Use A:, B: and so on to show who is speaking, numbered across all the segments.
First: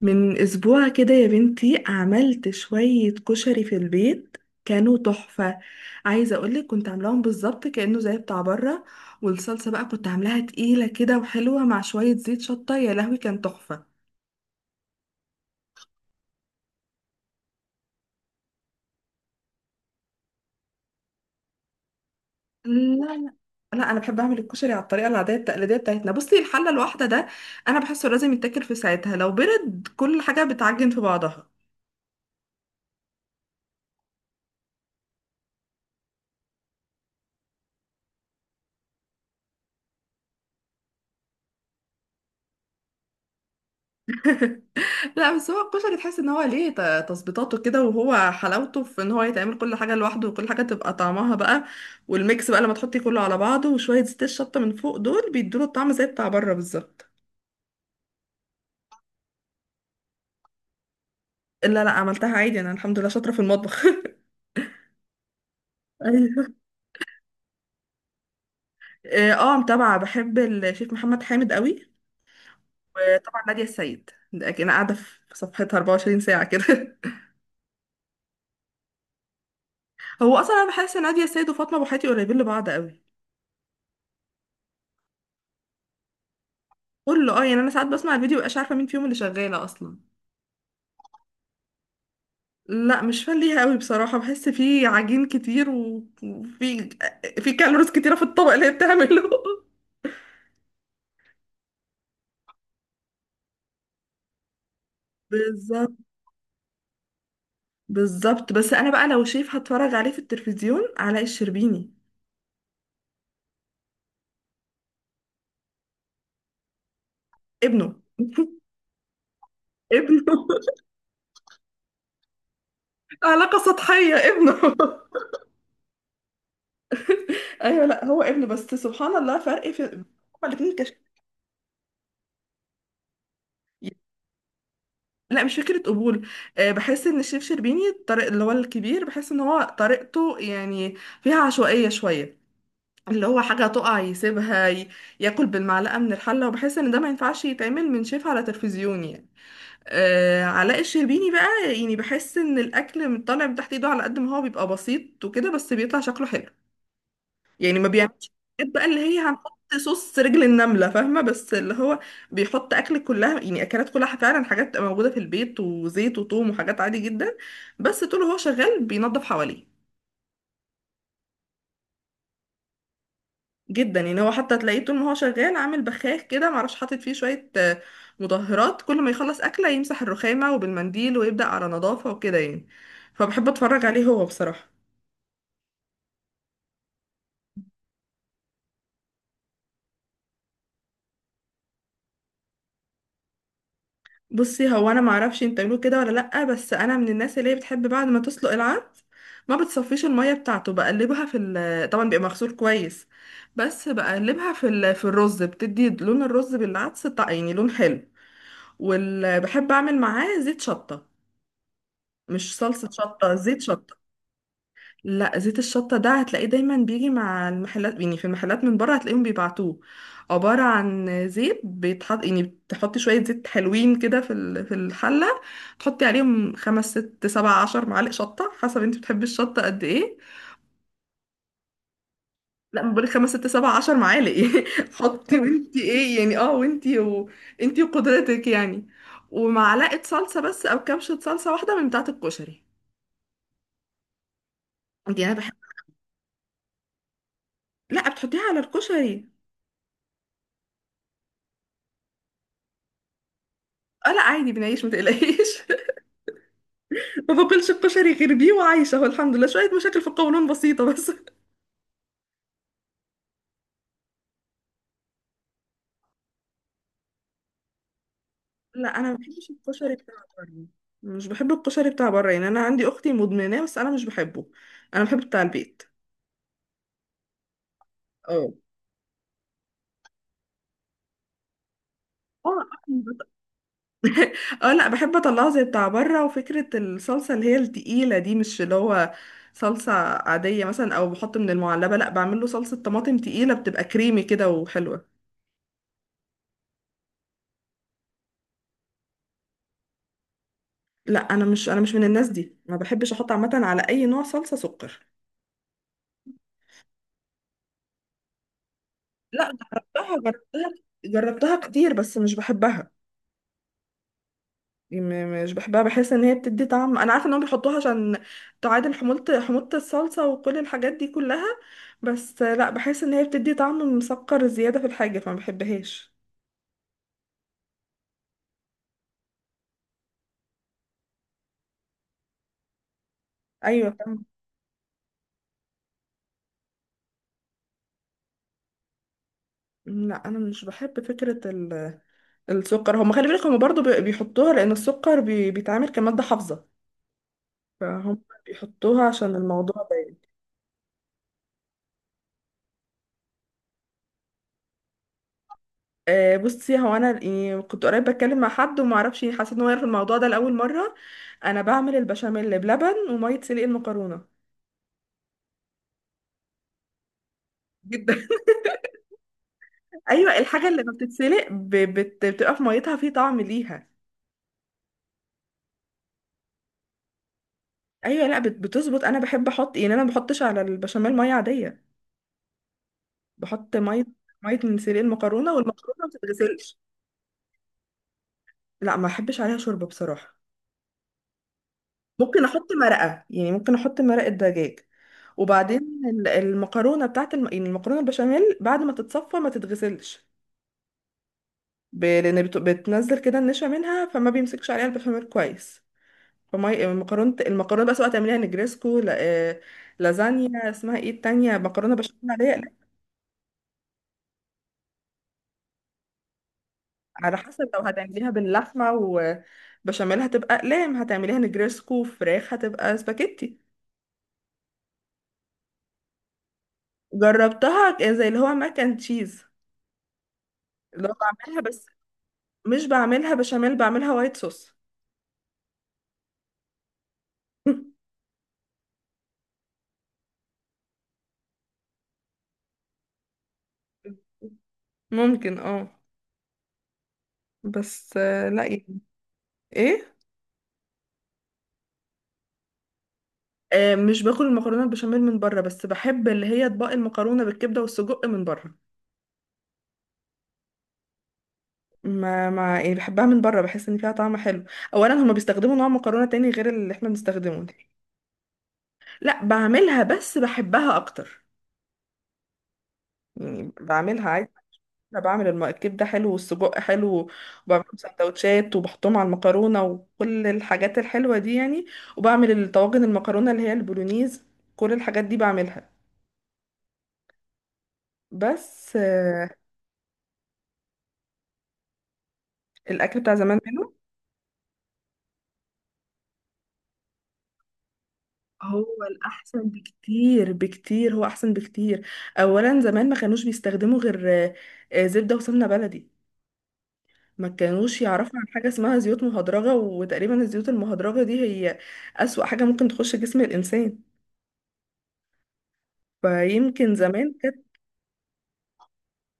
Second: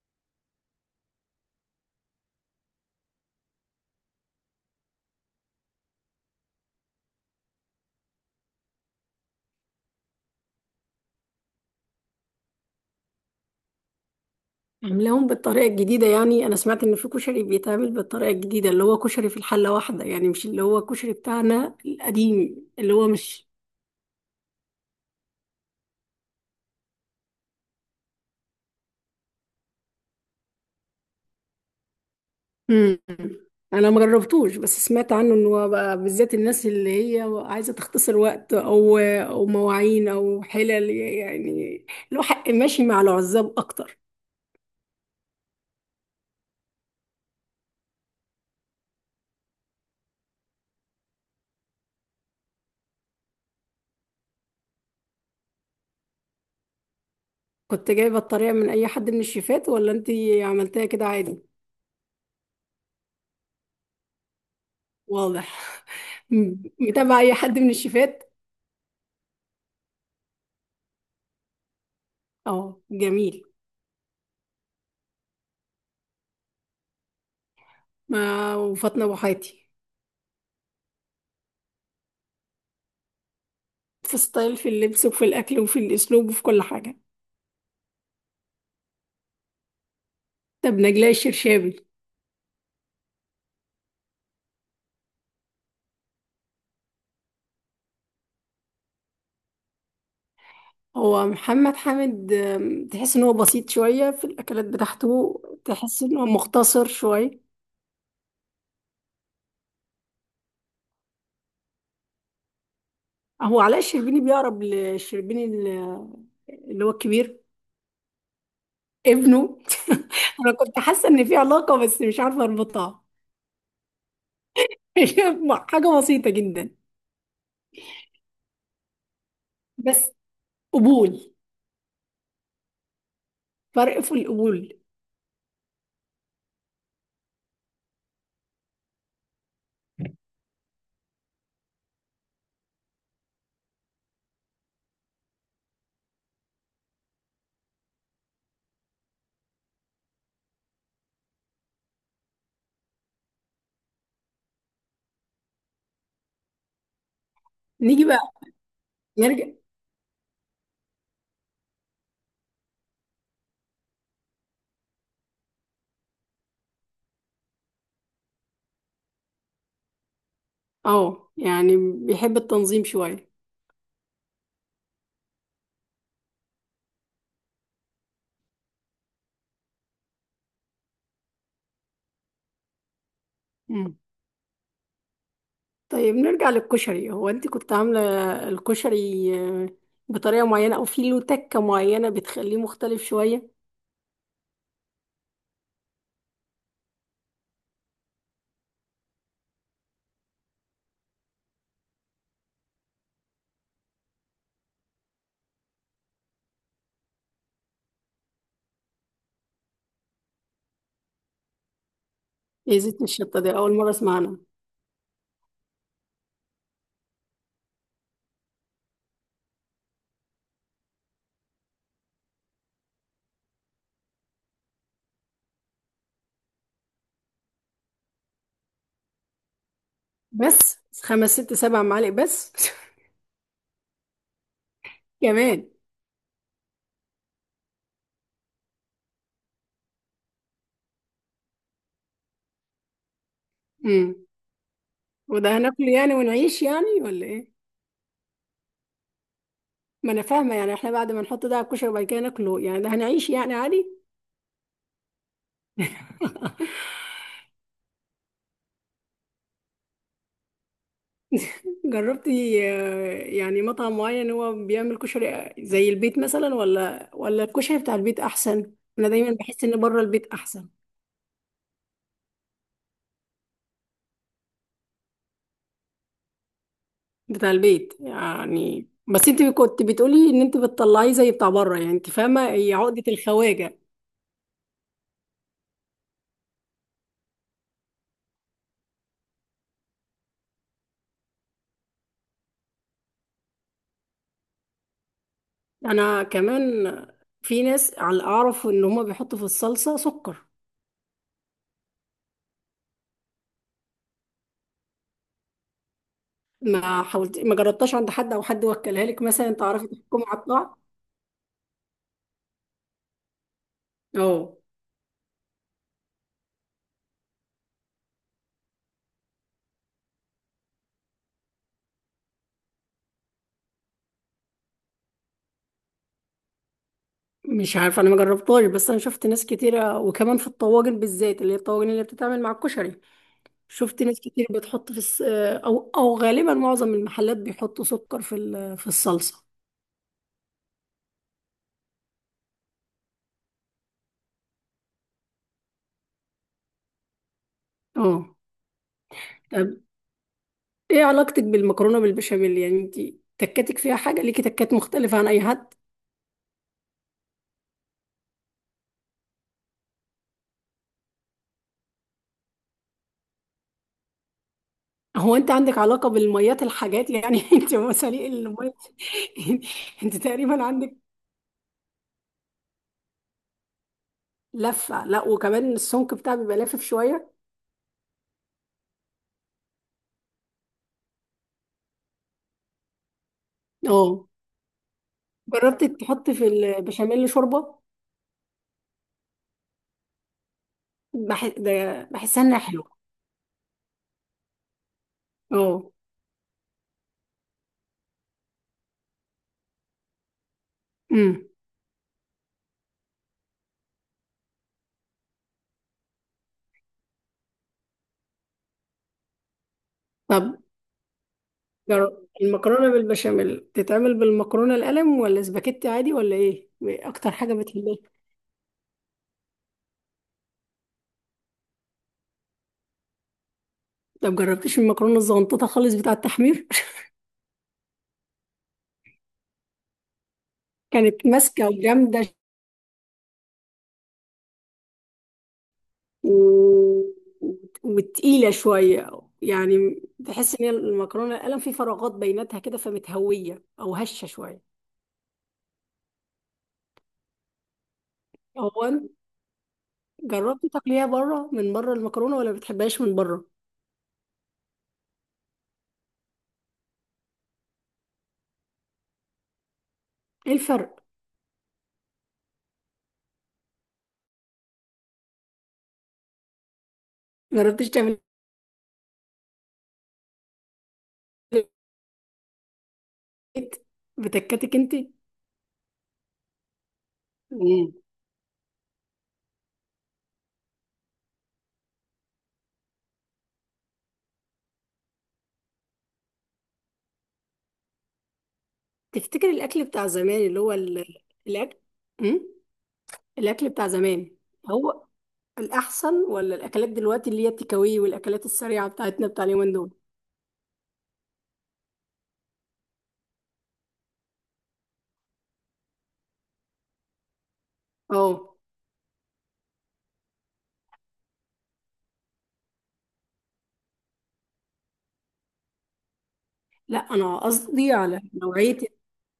A: من اسبوع كده يا بنتي عملت شوية كشري في البيت. كانوا تحفة. عايزة اقولك كنت عاملاهم بالظبط كأنه زي بتاع بره. والصلصة بقى كنت عاملاها تقيلة كده وحلوة مع شوية زيت شطة، يا لهوي كان تحفة.
B: عاملاهم بالطريقة الجديدة يعني أنا سمعت إن في كشري بيتعمل بالطريقة الجديدة اللي هو كشري في الحلة واحدة يعني مش اللي هو الكشري بتاعنا القديم
A: لا،
B: اللي هو
A: لا،
B: مش.
A: لا، انا بحب اعمل الكشري على الطريقة العادية التقليدية بتاعتنا. بصي، الحلة الواحدة ده انا بحسه لازم يتاكل في ساعتها، لو برد كل حاجة بتعجن في بعضها.
B: مم. أنا ما جربتوش بس سمعت عنه إن هو بقى بالذات الناس اللي هي عايزة تختصر وقت أو مواعين أو حلل يعني له حق ماشي مع العزاب أكتر.
A: لا بس هو الكشري تحس ان هو ليه تظبيطاته كده، وهو حلاوته في ان هو يتعمل كل حاجه لوحده وكل حاجه تبقى طعمها بقى. والميكس بقى لما تحطي كله على بعضه وشويه زيت الشطه من فوق دول بيدوله الطعم زي بتاع بره بالظبط.
B: كنت جايبة الطريقة من أي حد من الشيفات ولا أنتي عملتها كده عادي؟
A: لا، لا عملتها عادي، انا الحمد لله شاطره في المطبخ
B: واضح.
A: ايوه.
B: م- متابعة أي حد من الشيفات؟
A: اه متابعه، بحب الشيف محمد حامد قوي.
B: أه
A: وطبعا
B: جميل.
A: ناديه السيد ده اكيد انا قاعده في صفحتها 24 ساعه كده.
B: ما وفاطمة أبو حياتي.
A: هو اصلا انا بحس ان ناديه السيد وفاطمه ابو حياتي قريبين لبعض قوي.
B: في ستايل في اللبس وفي الأكل وفي الأسلوب وفي كل حاجة.
A: كله اه يعني انا ساعات بسمع الفيديو مبقاش عارفه مين فيهم اللي شغاله اصلا.
B: طب نجلاء الشرشابي.
A: لا مش فان ليها قوي بصراحة، بحس فيه عجين كتير وفي في كالوريز كتيرة في الطبق اللي هي بتعمله.
B: هو محمد حامد تحس إن هو بسيط شوية في الأكلات بتاعته،
A: بالظبط،
B: تحس إن هو مختصر شوية.
A: بالظبط. بس انا بقى لو شيف هتفرج عليه في التلفزيون، علاء الشربيني.
B: هو علاء الشربيني بيقرب للشربيني اللي هو الكبير.
A: ابنه.
B: ابنه.
A: ابنه.
B: أنا كنت حاسة إن في علاقة بس مش عارفة أربطها.
A: علاقة سطحية، ابنه.
B: هي حاجة بسيطة جدا.
A: ايوه، لا هو ابنه، بس سبحان الله فرق في
B: بس
A: هما الاتنين كش...
B: قبول، فرق في القبول.
A: لا مش فكرة قبول. أه، بحس ان الشيف شربيني الطريق اللي هو الكبير بحس ان هو طريقته يعني فيها عشوائية شوية. اللي هو حاجة تقع يسيبها ياكل بالمعلقة من الحلة. وبحس ان ده ما ينفعش يتعمل من شيف على تلفزيون يعني. آه، علاء الشربيني بقى يعني بحس ان الاكل من طالع من تحت ايده على قد ما هو بيبقى بسيط وكده بس بيطلع شكله حلو يعني. ما
B: نيجي بقى،
A: بيعملش حاجات بقى اللي هي
B: نرجع.
A: هنحط صوص رجل النملة، فاهمة؟ بس اللي هو بيحط اكل كلها يعني اكلات كلها فعلا حاجات موجودة في البيت وزيت وثوم وحاجات عادي جدا. بس طول هو شغال بينظف حواليه.
B: اه يعني بيحب التنظيم شوية.
A: جدا يعني، هو حتى تلاقيه طول ما هو شغال عامل بخاخ كده معرفش حاطط فيه شوية مطهرات. كل ما يخلص أكلة يمسح الرخامة وبالمنديل ويبدأ على نظافة وكده يعني. فبحب أتفرج
B: مم.
A: عليه هو بصراحة.
B: طيب نرجع للكشري، هو انت كنت عاملة الكشري آه، بطريقة معينة او في له تكة معينة بتخليه مختلف شوية؟
A: بصي، هو أنا معرفش انت بتعملوه كده ولا لأ، بس أنا من الناس اللي هي بتحب بعد ما تسلق العدس ما بتصفيش المية بتاعته، بقلبها في ال، طبعا بيبقى مغسول كويس، بس بقلبها في ال... في الرز، بتدي لون الرز بالعدس يعني لون حلو. وبحب أعمل معاه زيت شطة، مش
B: ايه
A: صلصة
B: زيت
A: شطة،
B: الشطة دي؟
A: زيت
B: اول مرة
A: شطة.
B: اسمع عنها.
A: لا زيت الشطة ده هتلاقيه دايما بيجي مع المحلات، يعني في المحلات من بره هتلاقيهم بيبعتوه. عبارة عن زيت بيتحط، يعني بتحطي شوية زيت حلوين كده في في الحلة، تحطي عليهم خمس ست سبع عشر معالق شطة حسب انت بتحبي الشطة قد ايه.
B: بس خمس ست سبع معالق بس؟
A: لا، ما بقولك خمس ست سبع عشر معالق. حطي
B: كمان.
A: وانتي ايه يعني، اه وانتي وقدرتك يعني. ومعلقة صلصة بس او كبشة صلصة واحدة من بتاعة الكشري.
B: مم.
A: دي انا بحب.
B: وده هناكله يعني ونعيش يعني ولا ايه؟
A: لا بتحطيها على الكشري.
B: ما انا فاهمة يعني، احنا بعد ما نحط ده على الكشري وبعد كده ناكله يعني ده هنعيش يعني عادي.
A: اه لا عادي بنعيش، ما تقلقيش. ما باكلش الكشري غير بيه وعايشه، هو الحمد لله شويه مشاكل في القولون بسيطه بس.
B: جربتي يعني مطعم معين هو بيعمل كشري زي البيت مثلا، ولا الكشري بتاع البيت احسن؟
A: لا
B: انا
A: انا ما
B: دايما
A: بحبش
B: بحس ان
A: الكشري
B: بره
A: بتاع
B: البيت
A: بره.
B: احسن.
A: مش بحب الكشري بتاع بره، يعني انا عندي اختي مدمناه بس انا مش بحبه. انا بحب بتاع البيت.
B: بتاع البيت
A: اه.
B: يعني، بس انت كنت بتقولي ان انت بتطلعيه زي بتاع بره، يعني انت
A: اه
B: فاهمه هي عقده الخواجه.
A: اه لا بحب اطلعه زي بتاع بره، وفكره الصلصه اللي هي التقيله دي مش اللي هو صلصه عاديه مثلا او بحط من المعلبه، لا بعمل له صلصه طماطم تقيله بتبقى كريمي كده وحلوه.
B: انا كمان، في ناس على اعرف ان هما بيحطوا في الصلصه سكر.
A: لا انا مش من الناس دي، ما بحبش احط عامه على اي نوع صلصه سكر.
B: ما حاولت ما جربتهاش عند حد او حد وكلها لك
A: لا
B: مثلا تعرفي
A: جربتها
B: تحكمي على
A: جربتها
B: الطعم؟
A: جربتها كتير بس مش بحبها.
B: اه.
A: يعني مش بحبها، بحس ان هي بتدي طعم. انا عارفه انهم بيحطوها عشان تعادل حموضه الصلصه وكل الحاجات دي كلها، بس لا بحس ان هي بتدي طعم مسكر زياده في الحاجه فما بحبهاش.
B: مش عارف، انا ما جربتهاش بس انا شفت ناس كتيرة، وكمان في الطواجن بالذات اللي هي الطواجن اللي بتتعمل مع الكشري.
A: ايوه،
B: شفت ناس
A: فاهمة.
B: كتير بتحط في او غالبا معظم المحلات بيحطوا سكر في الصلصة.
A: لا انا مش بحب فكره السكر. هم خلي بالك، هم برضو بيحطوها لان السكر بيتعامل كماده حافظه، فهم
B: اه.
A: بيحطوها عشان
B: طب،
A: الموضوع ده.
B: ايه علاقتك بالمكرونة بالبشاميل؟ يعني انت تكاتك فيها حاجة، ليكي تكات مختلفة عن اي حد؟
A: بصي هو انا يعني كنت قريب بتكلم مع حد وما اعرفش حسيت ان هو يعرف الموضوع ده لاول مره. انا بعمل البشاميل بلبن وميه سلق المكرونه.
B: هو انت عندك علاقة بالميات الحاجات يعني؟ انت
A: جدا.
B: مساليق المية. انت
A: ايوه،
B: تقريبا
A: الحاجه اللي ما
B: عندك
A: بتتسلق بتبقى في ميتها في طعم ليها.
B: لفة، لا وكمان السمك بتاعك بيبقى لافف شوية.
A: ايوه، لا بتظبط. انا بحب احط يعني انا ما بحطش على البشاميل ميه عاديه. بحط ميه
B: اه،
A: ميه من سلق المكرونه،
B: جربت
A: والمكرونه ما
B: تحط في
A: بتتغسلش.
B: البشاميل شوربة؟
A: لا ما بحبش عليها شوربه بصراحه.
B: ده بحسها
A: ممكن
B: انها
A: احط
B: حلوة.
A: مرقه، يعني ممكن احط مرقه دجاج. وبعدين
B: اه.
A: المكرونه بتاعت الم... يعني المكرونه البشاميل بعد ما تتصفى ما تتغسلش.
B: امم
A: ب... لان بت... بتنزل كده النشا منها فما بيمسكش عليها البشاميل كويس. فما المكرونه بس بقى سواء تعمليها نجريسكو ل...
B: طب
A: لازانيا، اسمها ايه التانية مكرونه بشاميل
B: جرب
A: عليها أقلام.
B: المكرونة بالبشاميل تتعمل بالمكرونة القلم ولا سباكيتي عادي ولا ايه؟ إيه اكتر
A: على
B: حاجة
A: حسب لو
B: بتحبها؟
A: هتعمليها باللحمه وبشاميل هتبقى اقلام، هتعمليها نجريسكو فراخ هتبقى سباكيتي.
B: طب جربتيش المكرونة الزغنططة خالص بتاع التحمير؟
A: جربتها زي اللي هو ماك اند تشيز، اللي هو
B: كانت
A: بعملها
B: ماسكة
A: بس
B: وجامدة.
A: مش بعملها بشاميل، بعملها وايت صوص.
B: و... وتقيلة شوية. يعني تحس ان هي المكرونة القلم في فراغات بيناتها كده فمتهوية او هشة شوية.
A: ممكن اه. بس لا
B: هو
A: يعني.
B: انت
A: ايه
B: جربتي تاكليها بره؟ من بره المكرونة ولا بتحبهاش من بره؟
A: مش باكل المكرونه البشاميل من بره، بس بحب اللي هي اطباق المكرونه بالكبده والسجق من بره.
B: ايه الفرق؟
A: ما يعني بحبها من بره، بحس ان فيها طعم حلو. اولا هما بيستخدموا نوع مكرونه تاني غير اللي احنا بنستخدمه ده.
B: جربتيش تعملي؟
A: لا بعملها، بس بحبها اكتر. يعني
B: بيت،
A: بعملها عادي.
B: بتكاتك انت.
A: انا بعمل الكبده حلو والسجق حلو. وبعمل
B: مم.
A: سندوتشات وبحطهم على المكرونه وكل الحاجات الحلوه دي يعني. وبعمل الطواجن المكرونه اللي هي البولونيز، كل الحاجات دي بعملها. بس
B: تفتكر الاكل بتاع زمان اللي هو الاكل، امم
A: الاكل بتاع زمان
B: الاكل بتاع
A: منه
B: زمان هو الاحسن ولا الاكلات دلوقتي اللي هي التكاوي والاكلات السريعه
A: هو
B: بتاعتنا بتاع
A: الاحسن
B: اليومين دول؟
A: بكتير بكتير، هو احسن بكتير. اولا زمان ما كانوش بيستخدموا غير زبده وسمنه بلدي. ما كانوش يعرفوا عن
B: اه
A: حاجه اسمها زيوت مهدرجه، وتقريبا الزيوت المهدرجه دي هي اسوأ حاجه ممكن تخش جسم الانسان. فيمكن
B: لا،
A: زمان
B: انا
A: كانت
B: قصدي على نوعيه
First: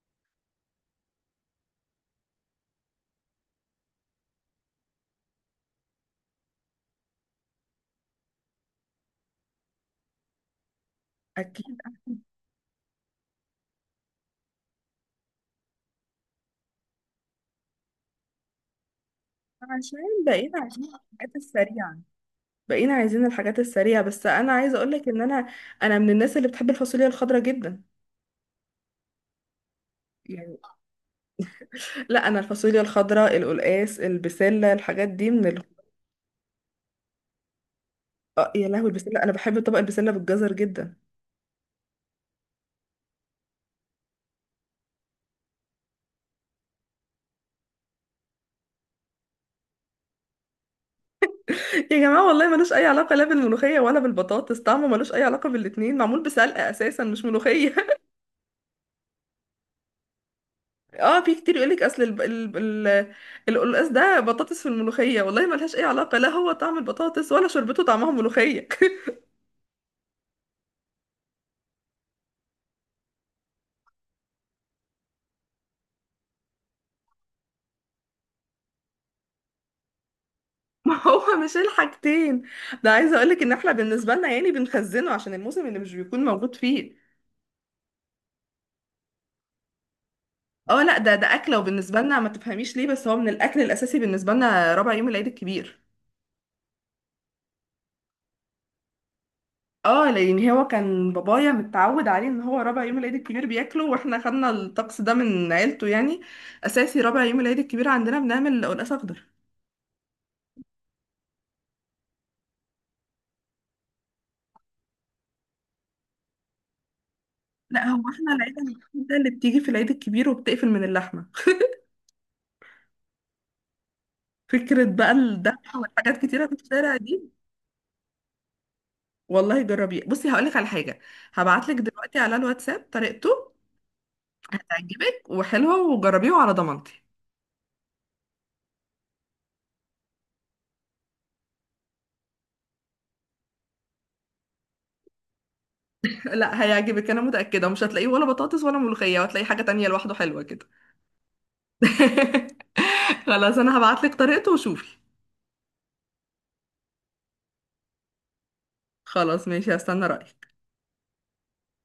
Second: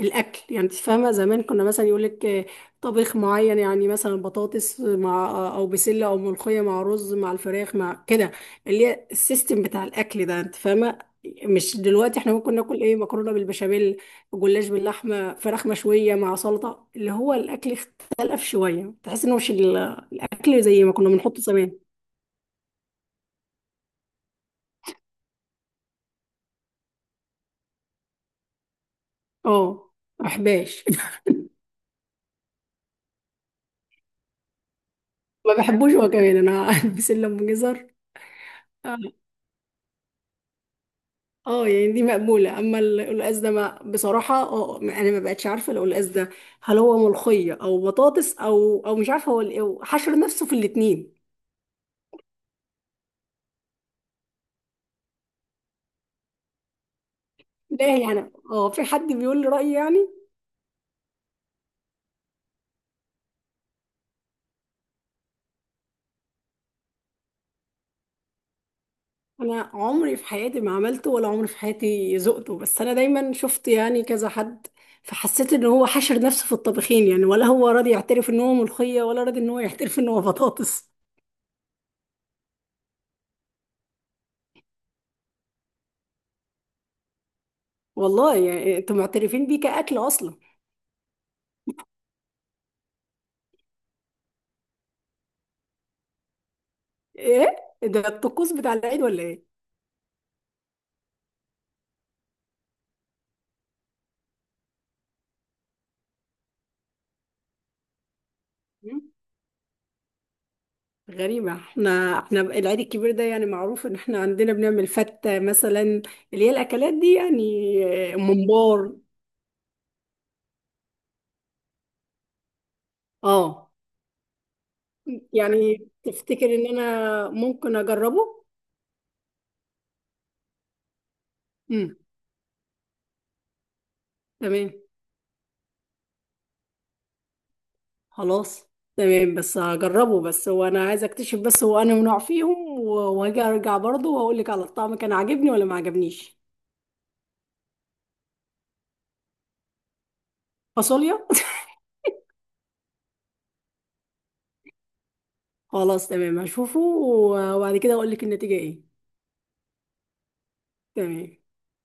B: الاكل، يعني انت فاهمه زمان كنا مثلا يقول لك طبيخ معين، يعني مثلا بطاطس مع او بسله او ملوخيه مع رز مع الفراخ مع كده، اللي هي السيستم بتاع الاكل ده انت فاهمه. مش
A: اكيد.
B: دلوقتي احنا ممكن ناكل ايه؟ مكرونه بالبشاميل، جلاش باللحمه، فراخ مشويه مع سلطه، اللي هو الاكل اختلف شويه، تحس انه مش
A: عشان بقينا
B: الاكل زي
A: عايزين
B: ما كنا
A: الحاجات
B: بنحطه زمان.
A: السريعه. بس انا عايزه اقول لك ان انا من الناس اللي بتحب الفاصوليا الخضراء جدا
B: اه ما
A: يعني.
B: بحبهاش.
A: لا انا الفاصوليا الخضراء، القلقاس، البسله، الحاجات دي من
B: ما
A: ال...
B: بحبوش هو كمان انا، بسله ام جزر.
A: يا لهوي
B: آه.
A: البسله انا بحب طبق البسله بالجزر جدا.
B: اه يعني دي مقبولة، اما القلقاس ده ما بصراحة انا ما بقتش عارفة لو القلقاس ده هل هو ملوخية او بطاطس او مش عارفة هو هو حشر نفسه في الاتنين.
A: يا جماعه والله ملوش اي علاقه لا بالملوخيه ولا بالبطاطس، طعمه ملوش اي علاقه بالاتنين، معمول بسلقه اساسا مش ملوخيه.
B: لا يعني في حد بيقول لي رأيي يعني.
A: اه في كتير يقولك اصل ال... القلقاس ده بطاطس في الملوخيه، والله ملهاش اي علاقه، لا هو طعم البطاطس ولا شربته طعمها ملوخيه.
B: انا عمري في حياتي ما عملته ولا عمري في حياتي ذقته، بس انا دايما شفت يعني كذا حد، فحسيت ان هو حشر نفسه في الطبخين يعني، ولا هو راضي يعترف ان هو ملوخية ولا راضي ان هو يعترف ان هو بطاطس.
A: ما هو مش الحاجتين. ده عايزه اقولك ان احنا بالنسبه لنا يعني بنخزنه عشان الموسم اللي مش بيكون موجود فيه
B: والله يعني انتوا معترفين بيه كأكل اصلا؟
A: اه لا ده اكله، وبالنسبه لنا ما تفهميش ليه، بس هو من الاكل الاساسي بالنسبه لنا ربع يوم العيد الكبير.
B: ايه؟ ده الطقوس بتاع العيد ولا ايه؟
A: اه لان هو كان بابايا متعود عليه، ان هو ربع يوم العيد الكبير بياكله، واحنا خدنا الطقس ده من عيلته يعني. اساسي ربع يوم العيد الكبير عندنا بنعمل قلقاس اخضر.
B: غريبة، احنا العيد الكبير ده يعني معروف ان احنا عندنا بنعمل فتة مثلا، اللي هي الاكلات دي يعني.
A: لا هو
B: آه،
A: احنا العيله
B: ممبار.
A: الوحيده اللي بتيجي في العيد الكبير وبتقفل من اللحمه،
B: اه،
A: فكره بقى الذبح
B: يعني
A: والحاجات
B: تفتكر
A: كتيره في
B: ان
A: الشارع
B: انا
A: دي.
B: ممكن اجربه؟
A: والله جربيه، بصي هقولك على حاجه، هبعتلك
B: امم
A: دلوقتي على الواتساب طريقته.
B: تمام.
A: هتعجبك وحلوه، وجربيه على ضمانتي.
B: خلاص. تمام بس هجربه، بس هو انا عايزه اكتشف، بس هو انا نوع فيهم وهاجي ارجع برضه واقول لك على الطعم كان عاجبني ولا ما عجبنيش.
A: لا هيعجبك، انا متاكده ومش هتلاقيه ولا بطاطس ولا ملوخيه، وهتلاقي حاجه تانية لوحده حلوه كده.
B: فاصوليا.
A: خلاص انا هبعتلك طريقته وشوفي.
B: خلاص تمام هشوفه وبعد كده اقول لك النتيجة ايه.
A: خلاص ماشي هستنى رايك.
B: تمام.